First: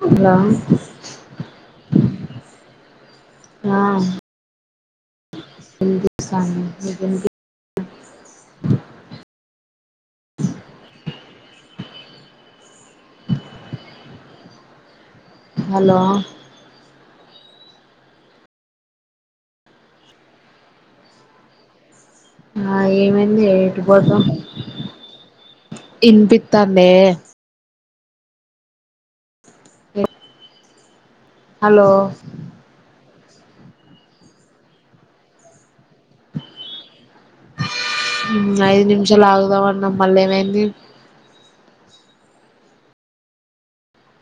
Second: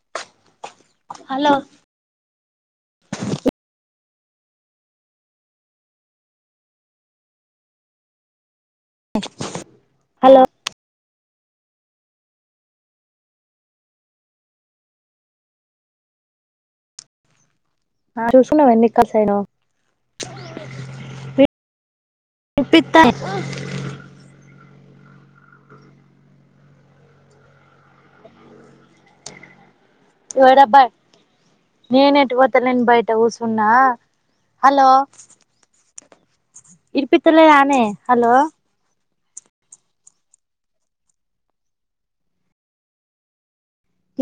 Hello hello ఆ [inaudible] hello hello ఆహ్ చూసుకున్నావా ఎన్ని కర్స్ అయినాయో ఆ ఇనిపిత్తాంది ఏమైంది ఎటు పోదాం ఇనిపిత్తాందే ఓరబ్బా హలో నేన్ ఎటూ పోతల్లే బయట్ ఊ కుసున్నా హలో ఇర్పితలేదనేే హలో మంచిలాగుదామన్నాం మళ్ళ ఏమైంది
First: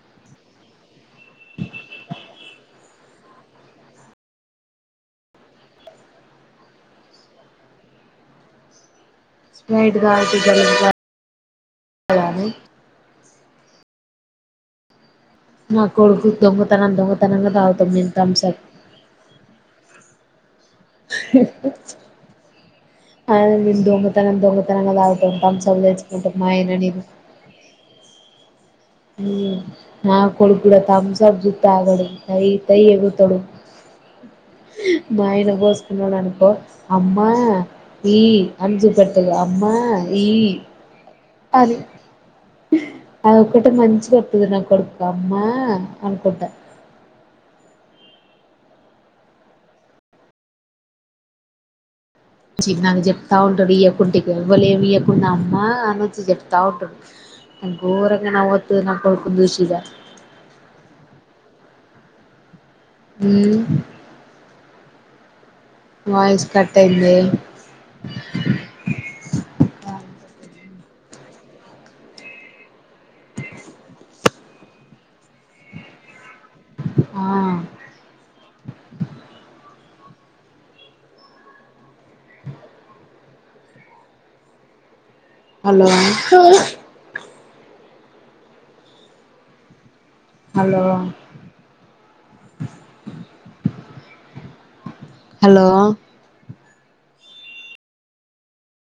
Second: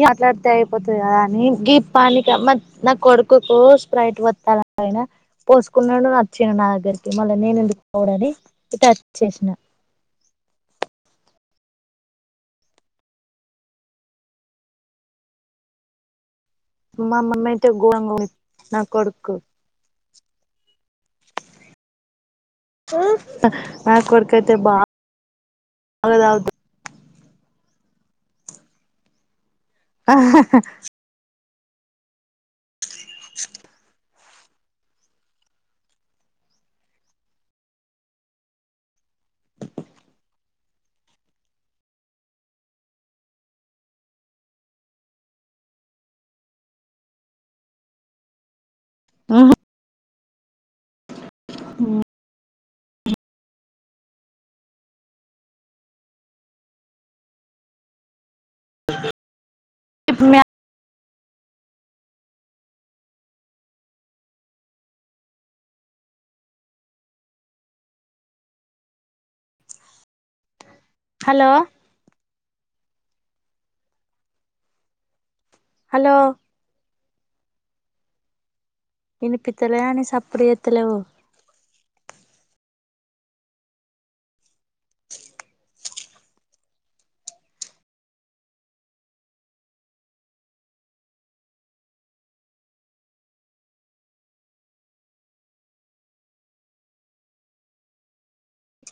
మాట్లాడితే అయిపోతుది కదా అని గీ పానిక మ నా కొడుకుకు స్ప్రైట్ వస్తాల ఆయినా పోసుకున్నాడు వచ్చాను నా దగ్గరికి మళ్ళ నేను ఎందుకు కావడని ఇ ట వచ్చేసాను స్ప్రైట్ తాగుతే జగ నా కొడుకు దొంగతనం మా మమ్మీ దొంగతనంగా అయితే తగుతాడు ఘోరంగా ఉంది తమ్సప్ నా కొడుకు [inaudible] ఆ అ దొంగతన దొంగతనంగా తాగుతామ్ తంసప్ తెచ్చుకుం టె మా తాగుతాడు ఆయన నేను నా కొడుకు కూడా తంసప్ జుతే ఆగడి అయి దయ ఎగుతడు మా ఆయన కోసుకున్నాడు అనుకో అమ్మా ఈ అని జుపెట్దుమ్ అమ్మా ఈ అది అద ఒక్కటి మంచి కతుది నా కొడుకు అమ్మా అనుకుంటా ఆహా ఉమ్ నాకు ఇప్పుడు నా అమ్మ అని వచ్చి చెప్తా ఉంటాడు నా ఘోరంగా నావత్తాది నాకు కొడుకుందిూషద ఆ ఉమ్ వయిస్ కట్టయిందే హలో హలో ఆ ఇనిపిత్తలేదానే సప్పుడు చేస్తలేవు హలో హలో హలో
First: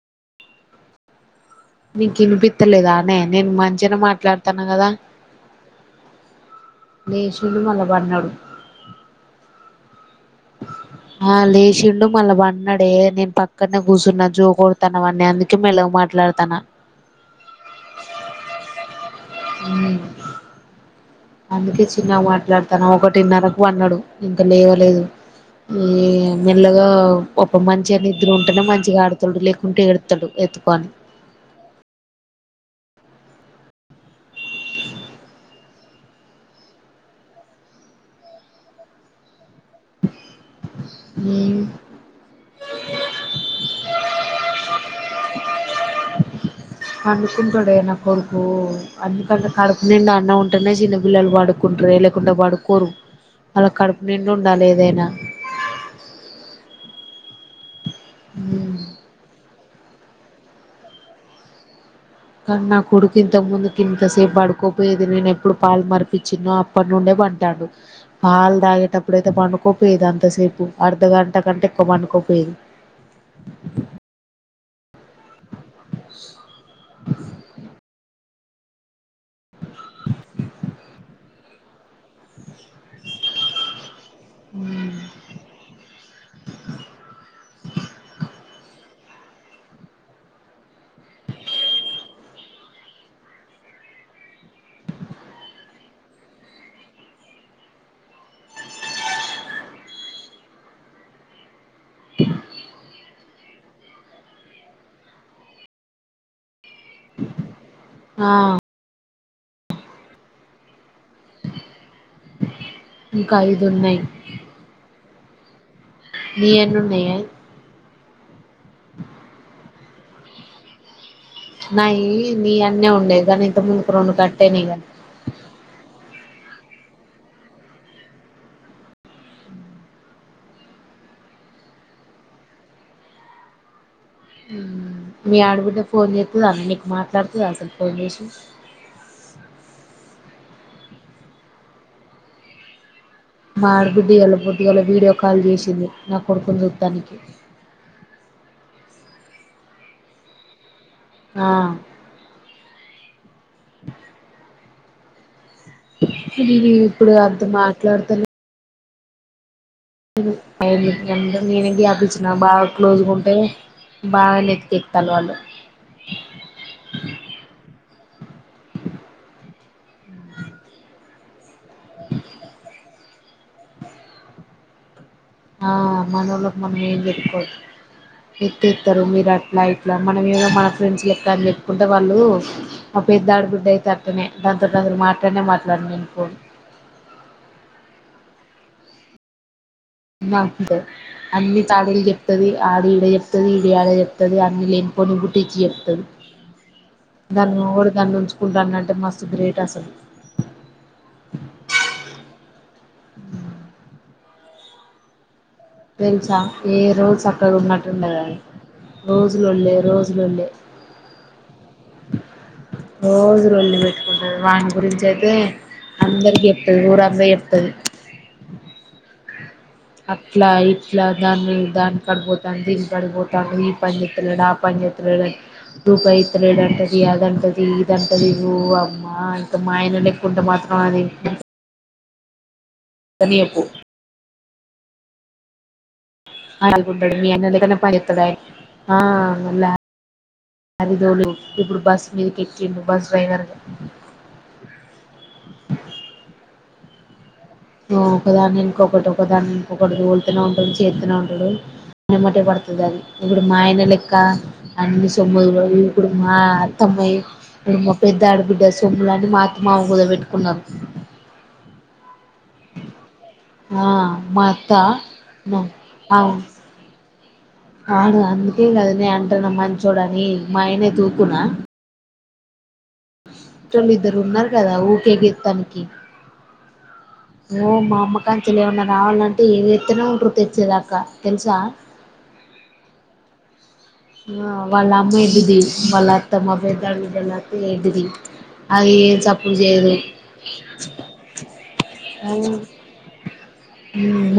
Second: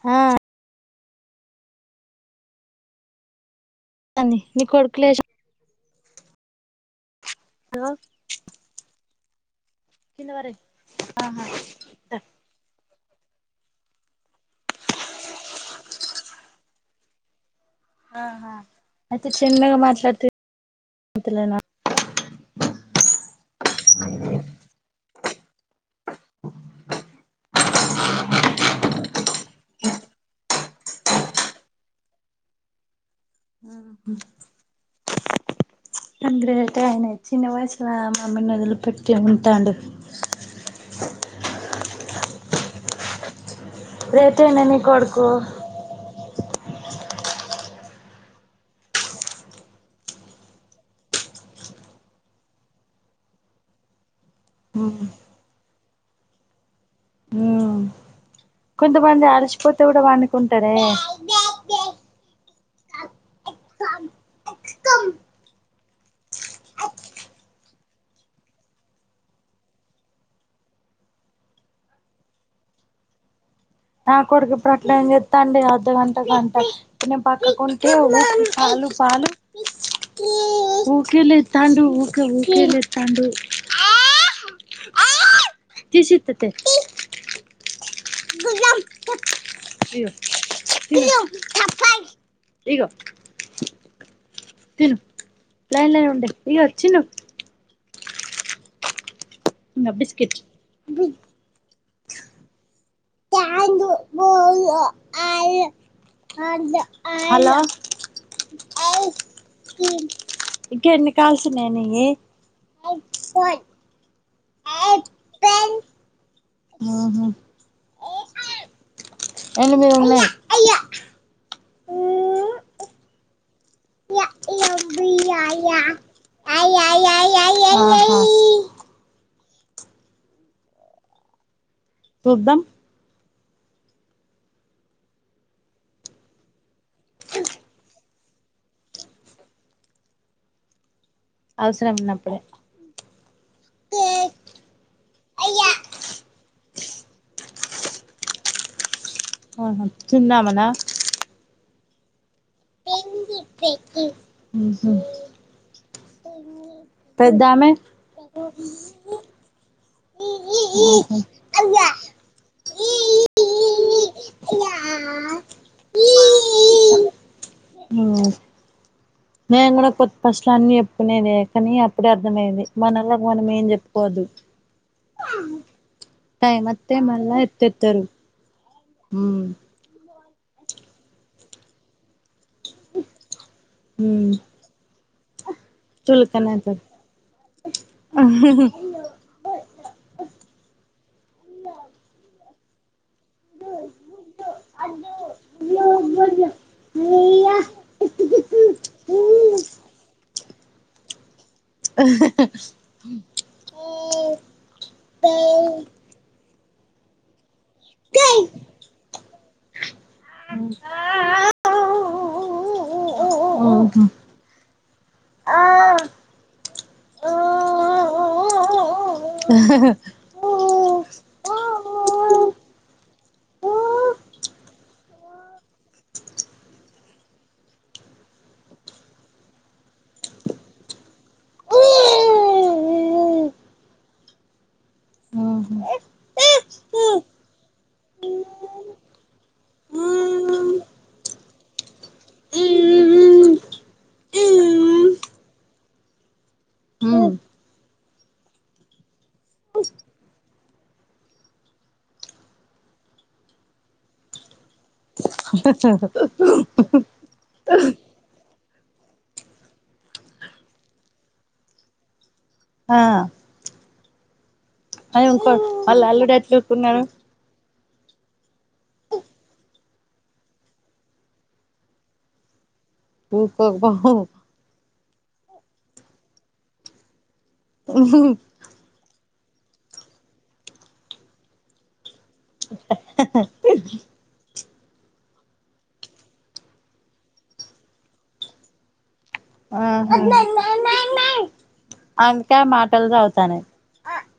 హా నీకు వినిపి వినిపిత్త లేదా అనే నేను మంచినే అంది నీ మాట్లాడతాన కదా కొడుకు లేచి లెషిన్డు మళ హలో పన్నాడు కింద వార అ లేశిండు మళ బన్నాడే పక్కనే కూచురున్న జో కొడతాన అవన్నీ అందుకే మెలువ మాట్లాడతాను ఆహా అయితే చిన్నగా మాట్లాడుతు అందుకే చిన్నగా మాట్లాడుతాను ఒకటిన్నరకు పన్నాడు ఇంకా లేవలేదు ఈ మెల్లగా పాపం మంచిగా నిద్ర ఉంటేనే మంచిగా ఆడుతాడు లేకుంటే ఎడతాడు ఎత్తుకొని గ్రేట్ అ ఆయన చిన్న వయసులో మమ్మీని వదిలీ పెట్టి ఉ అండి గ్రేట్ నీ కొడుకు పన్డుకుంటాడే నా కొడుకు అందుకంట కడుపు నిండి అన్న ఉంటేనే చిన్నపిల్లలు పడుకుంట లే లేకుండా పడుకోరు వాళ్ళకి కడుపు నిండి ఉండాలి ఏదైనా ఉమ్ కొంతమంది అలిసిపోతే కూడా పన్డుకుంటారే కానీ నా కొడుకు ఇంతకు ముందుకి ఇంతసేపు పడుకోపోయేది నేను ఎప్పుడు పాలు మరిపించినో అప్పటి నుండే పంటాడు పాలు తాగేటప్పుడు అయితే పండుకోపోయదు అంతసేపు అర్ధగంట కంటే ఎక్కువ పండుకో పోయేది నా కొడుకు ప్రకట చెత్తాండి అర్ధగంట గంట నేను పక్కకుంటే పాలు పాలు తాండు ఊక ఊక తాడు తీసిత్తతే ఇ లైన్ లైన్ ఉండే ఉ బిస్కట్ పో ఆ అ హలో ఆ ఇంక ఎన్ని కాల్స్ ఉనాయి ఇంకా ఐదు ఉన్నాయి ఆ కా నీ ఎన్న ఉన్నాయ ఎనిమిది ఉన్నాయి నయ నీ అన్న ఉండేదనీ ఎబ అయయియి అయి చూద్దాం మీ ఆడుబిడ్డ ఫోన్ చేతదాన్న నీకు మాట్లాడుతదా సలు ఫోన్ చేసి అవసరం ఉన్నపుడే మా ఆడబిడ్డ ఇవాళ పొద్దుగాళ వీడియో కాల్ చేసింది ఆహా నా కొడుకు చుత్తానికి అవున చిన్న ఆమన ఆ ఉహు ఇప్పుడు అంత పెద్దామె మాట్లాడుతాలే అంటే ఉహు నేనే గ్యాప్ ఇచ్చిన బాగా క్లోజ్గా ఉంటే బాగా నెత్తికి ఎతికెతాలు వాళ్ళు ఉమ్ మేం కూడా కొత్త పస్లా అన్ని చెప్పుకునేది కానీ అప్పుడే అర్థమయేది మనల్లాకి మనం ఏం చెప్పుకోదు ఆ మనలోకి మన ఏం మళ్ళా ఎత్తేత్తరు చెప్పుకోవదు తారు మీరు ఉమ్ అట్లా ఇట్ల మనం ఏదో మన ఫ్రెండ్స్ లెక్క అని చెప్పుకుంటే మా పెద్ద ఆడబిడ్డ అయితే అట్టనే హ్మ్ దాంత అసలు మాట్లాడి చులకన అయితారు అన్ని చాడీలు చెప్తది ఆడిడ చెప్ ఈడియాడ చెప్తది అన్ని లేని పోని బుట్టిచ్చి చెప్తది దాని మొగడు దాన్ని ఉంచుకుంటాన్నంటే మస్తు గ్రేట్ అసలు తెలుసా ఏ రోజు అక్కడ ఉన్నట్టుండడది రోజులొళ్లేే రోజు లొల్లే రోజు లొల్లి పెట్టుకుంటది వాడ్ని గురించి అయితే అందరికి చెప్తది ఊరంతా చెప్తది అట్లా ఇ ఇట్లా అట్లా అని దాని కాడికి పోతాండు దీని కాడికి పోతాండు ఈ పని చేయట్లేదు ఆ పని చేత్తలేడు రూపాయి ఇత్తలేడు అంట ఇది అదంటది ఇదంటది ఓ అమ్మా ఇంత మా ఆయన లేక్కుంటే మాత్రం అది అని చెప్పు ఖాళీగా ఉంటాడా మీ అన్న లెక్కనే పనిచేస్తాడాయే ఆ.. అది తోలు ఇప్పుడు బస్సు మీద కేక్కిండు బస్ డ్రైవర్ గ [unintelligible] ఒకదాని ఎనుకొకటి ఒకదాన్ని ఇంకొకడు తొలుతనే ఉంటడు చేత్తనే ఉంటడు. ఎమ్మటే పడుతది అది ఇప్పుడు మా ఆయన లెక్క అన్ని తొమ్మిది రోజులు ఇప్పుడు మా అత్తమ్మయి మా పెద్ద ఆడబిడ్డ సొమ్ములన్ని మా అత్తమామ కూద పెట్టుకున్నరు. ఆ ఆ మా అదే ఇంకో ఆల్ల అల్లుడు ఎట్ల ఉకున్నడు. ఆడు అందుకే కద నే అంటున్నా మంచోడని మా ఆయన అయితే ఉకునా ఊకోకపో ఇంట్లోల్లు ఇద్దరు ఉన్నరు కదా ఊకే ఎగేత్తానికి. ఓ మా అమ్మకానుంచి ఏమన్నా రావాలంటే ఇగ ఎగెత్తనే ఉంటరు తెచ్చేదాక తెల్సా. [unintelligible] ఆ వాళ్ళ అమ్మ ఎడ్డిది, వాళ్ళ అత్తమ్మ పెద్ద ఆడబిడ్డోల్ల అత్త ఎడ్దిది. అది ఏ సప్ ఆహా అందుకే ఆ మాటలు సా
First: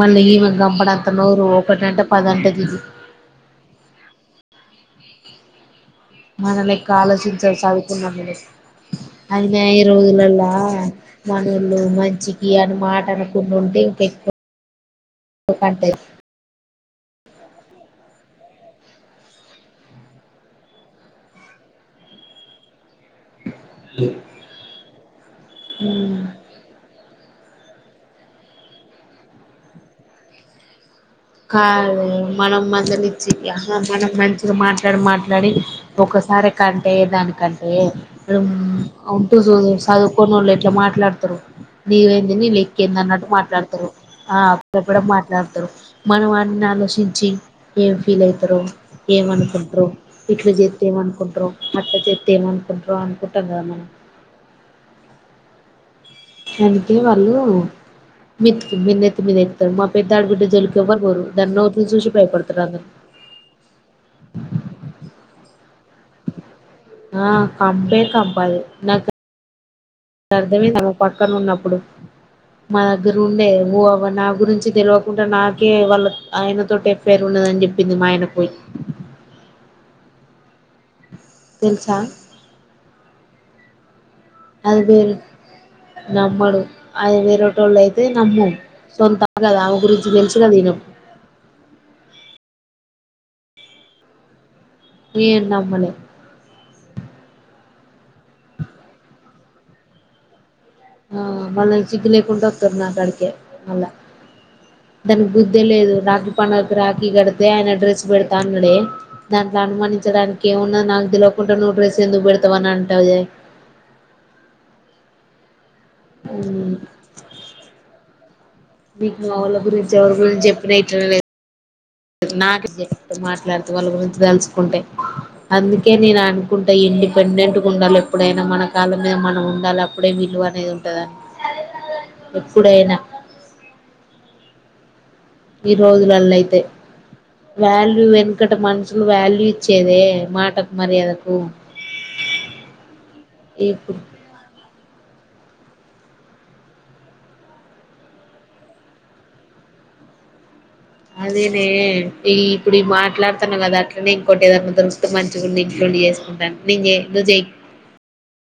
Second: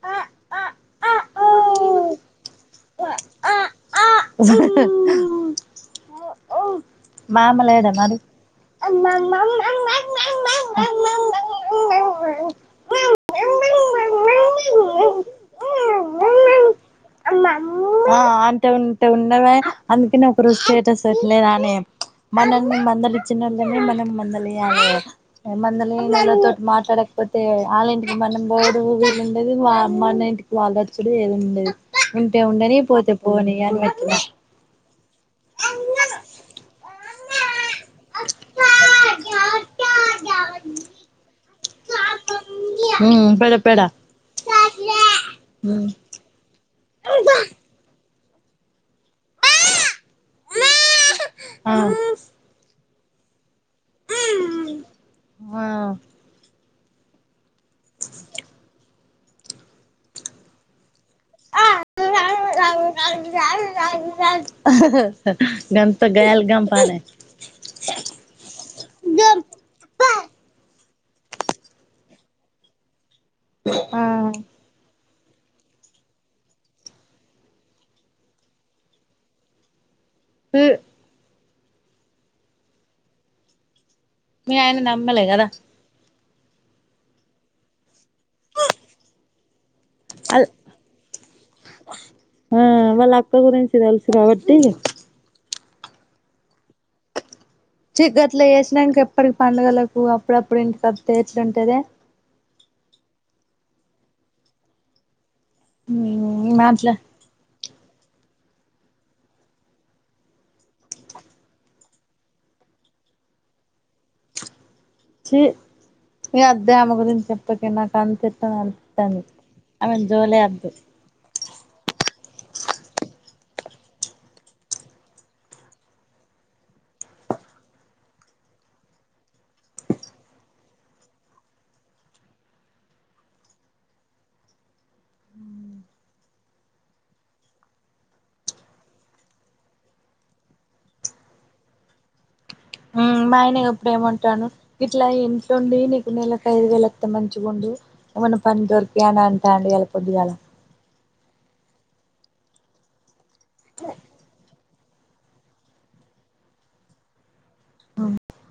మళ్ళ ఈమె గంపడంత నోరు ఒకటంటే పదంటది ఇది. మన లెక్క ఆలోచించరు మామ లేడా మరి చదువుకున్నోల్లలెక్క ఆ అయినా ఈ రోజులలా మనోళ్లు మంచికి అని మాట అనుకుంట ఉంటే ఇంక ఎక్కు కంటే అంటే ఉంటే ఉండవె అందుకే నా ఒక రోజు స్టేటస్ పెట్లేదానే మనల్ని మందలిచ్చినోళ్ళనే మనం మందలియాలే. కంటది మందలియనోలతోటి మాట్లాడకపోతే ఆళ్ళ ఇంటికి మనం పోవుడు ఉండది మా మన ఇంటికి వాళ్ళు వచ్చుడు ఏది ఉండదు కాదే మనం ఉంటే మనం ఉండని పోతే మందలిచ్చి పోని ఆహా అని మనం పెట్టిన మంచిగా మాట్లాడి మాట్లాడి ఒకసారి కంటయి యేదానికంటే ఉంటూ చవు చదువుకోనోళ్ళు ఎట్లా మాట్లాడతరు. నీవేంది నీ లెక్కేంది అన్నట్టు ఉమ్ పెడ పెడ మాట్లాడతరు ఆ అప్పుడప్పుడు మాట్లాడతరు. ఉమ్ అన్ని ఆలోచించి ఏం ఫీల్ అయితరో ఏమనుకుంట్రో, ఇట్ల చేత్తె ఏమనుకుంటరో, అట్ల చేత్తే ఏమనుకుంటరో అనుకుంటంకదా మనం ఆ అందుకే వాళ్ళు మిత్తి మీ నెత్తిమీద ఎక్కుతది మా పెద్ద ఆడుబిడ్డ జోలికి ఎవరు ఆహా హ గంత గయ్యాలి గం ఆ కంపే కంపా అది నాకు అర్దమే కాదు. పక్కన ఉన్నప్పుడు మా దగ్గర ఉండే ఓ ఆ అవ్వా నా గురించి తెలవ కుంటే నాకే వాళ్ళ ఆయన తోటి ఎఫయిర్ ఉన్నదని చెప్పింది మా ఆయన కి పోయి ఉ తెలుసా మీ ఆయన అది వేరు నమ్మలే కదా నమ్మడు అది వేరేటోళ్ళు అయి తే నమ్ము సొంతం గదా అమే గురించి తెలుసు అ కదా నీకు ఆ వాళ్ళ అక్క గురించి తెలుసు కాబట్టి ఏం నమ్మలేం చి గట్లా చేేసినంక ఎప్పటికి పండగలకు అప్పుడప్పు ఆ మళ్ళ సిగ్గు లేకుండా వత్తరు నాకాడికే మళ్ళా దానికి బుద్దే లేదు రాఖీ మ్మ్ పండుగకి అట్లా రాఖీ కడితే ఆయన డ్రెస్ పెడతా అన్నడె దాంట్లో అనుమానించడానికి ఏమున్నది. నాకు తెలవకుండా నువ్వు డ్రెస్ ఎందుకు పెడతవు అని అం అంటా ఉందే. చి ఇకా అద్దే ఆమె గురించి చెప్పకె నాకు అంతే అ ఆమె అంతే నీకు అనిద్ధి మా వాళ్ళ గురించి ఆమె ఎవరి జోలే గురించి చెప్పినా ఎత్తొద్ధు ఇట్లనే నాకే మాట్లాడితే వాళ్ళ గురించి తలుచుకుంటే అందుకే నేను అనుకుంటే ఇ ండిపెండెంట్గా ఉండాలి ఎప్పుడైనా మన కాళ్ళమీద మనం ఉండాలి అప్పుడే విలువ అనేది ఉంటదని ఎప్పుడైనా ఈ రోజులల్లో అయితే వాల్యూ వెనకట మనుషులు వాల్యూ ఇచ్చేదే మాటకు మర్యాదకు ఉమ్ మాఆయనే ఇప్పుడు ఏమంటాను ఇట్లా ఏ ట్టండి నీకు నెలకు ఐదు వేలువస్తే మంచిగుండి ఏమన్నా పని దొరికి అని అంటాండు ఇయల పొద్దిగాల అదేనే ఈ ఇప్పుడు మాట్లాడుతునువు కదా అట్లనే ఇంకోటి ఏదన్నా దొతూ [unintelligible] మంచిగు నీంకళ్ళ చేసుకుంటాను నేను చే నువ్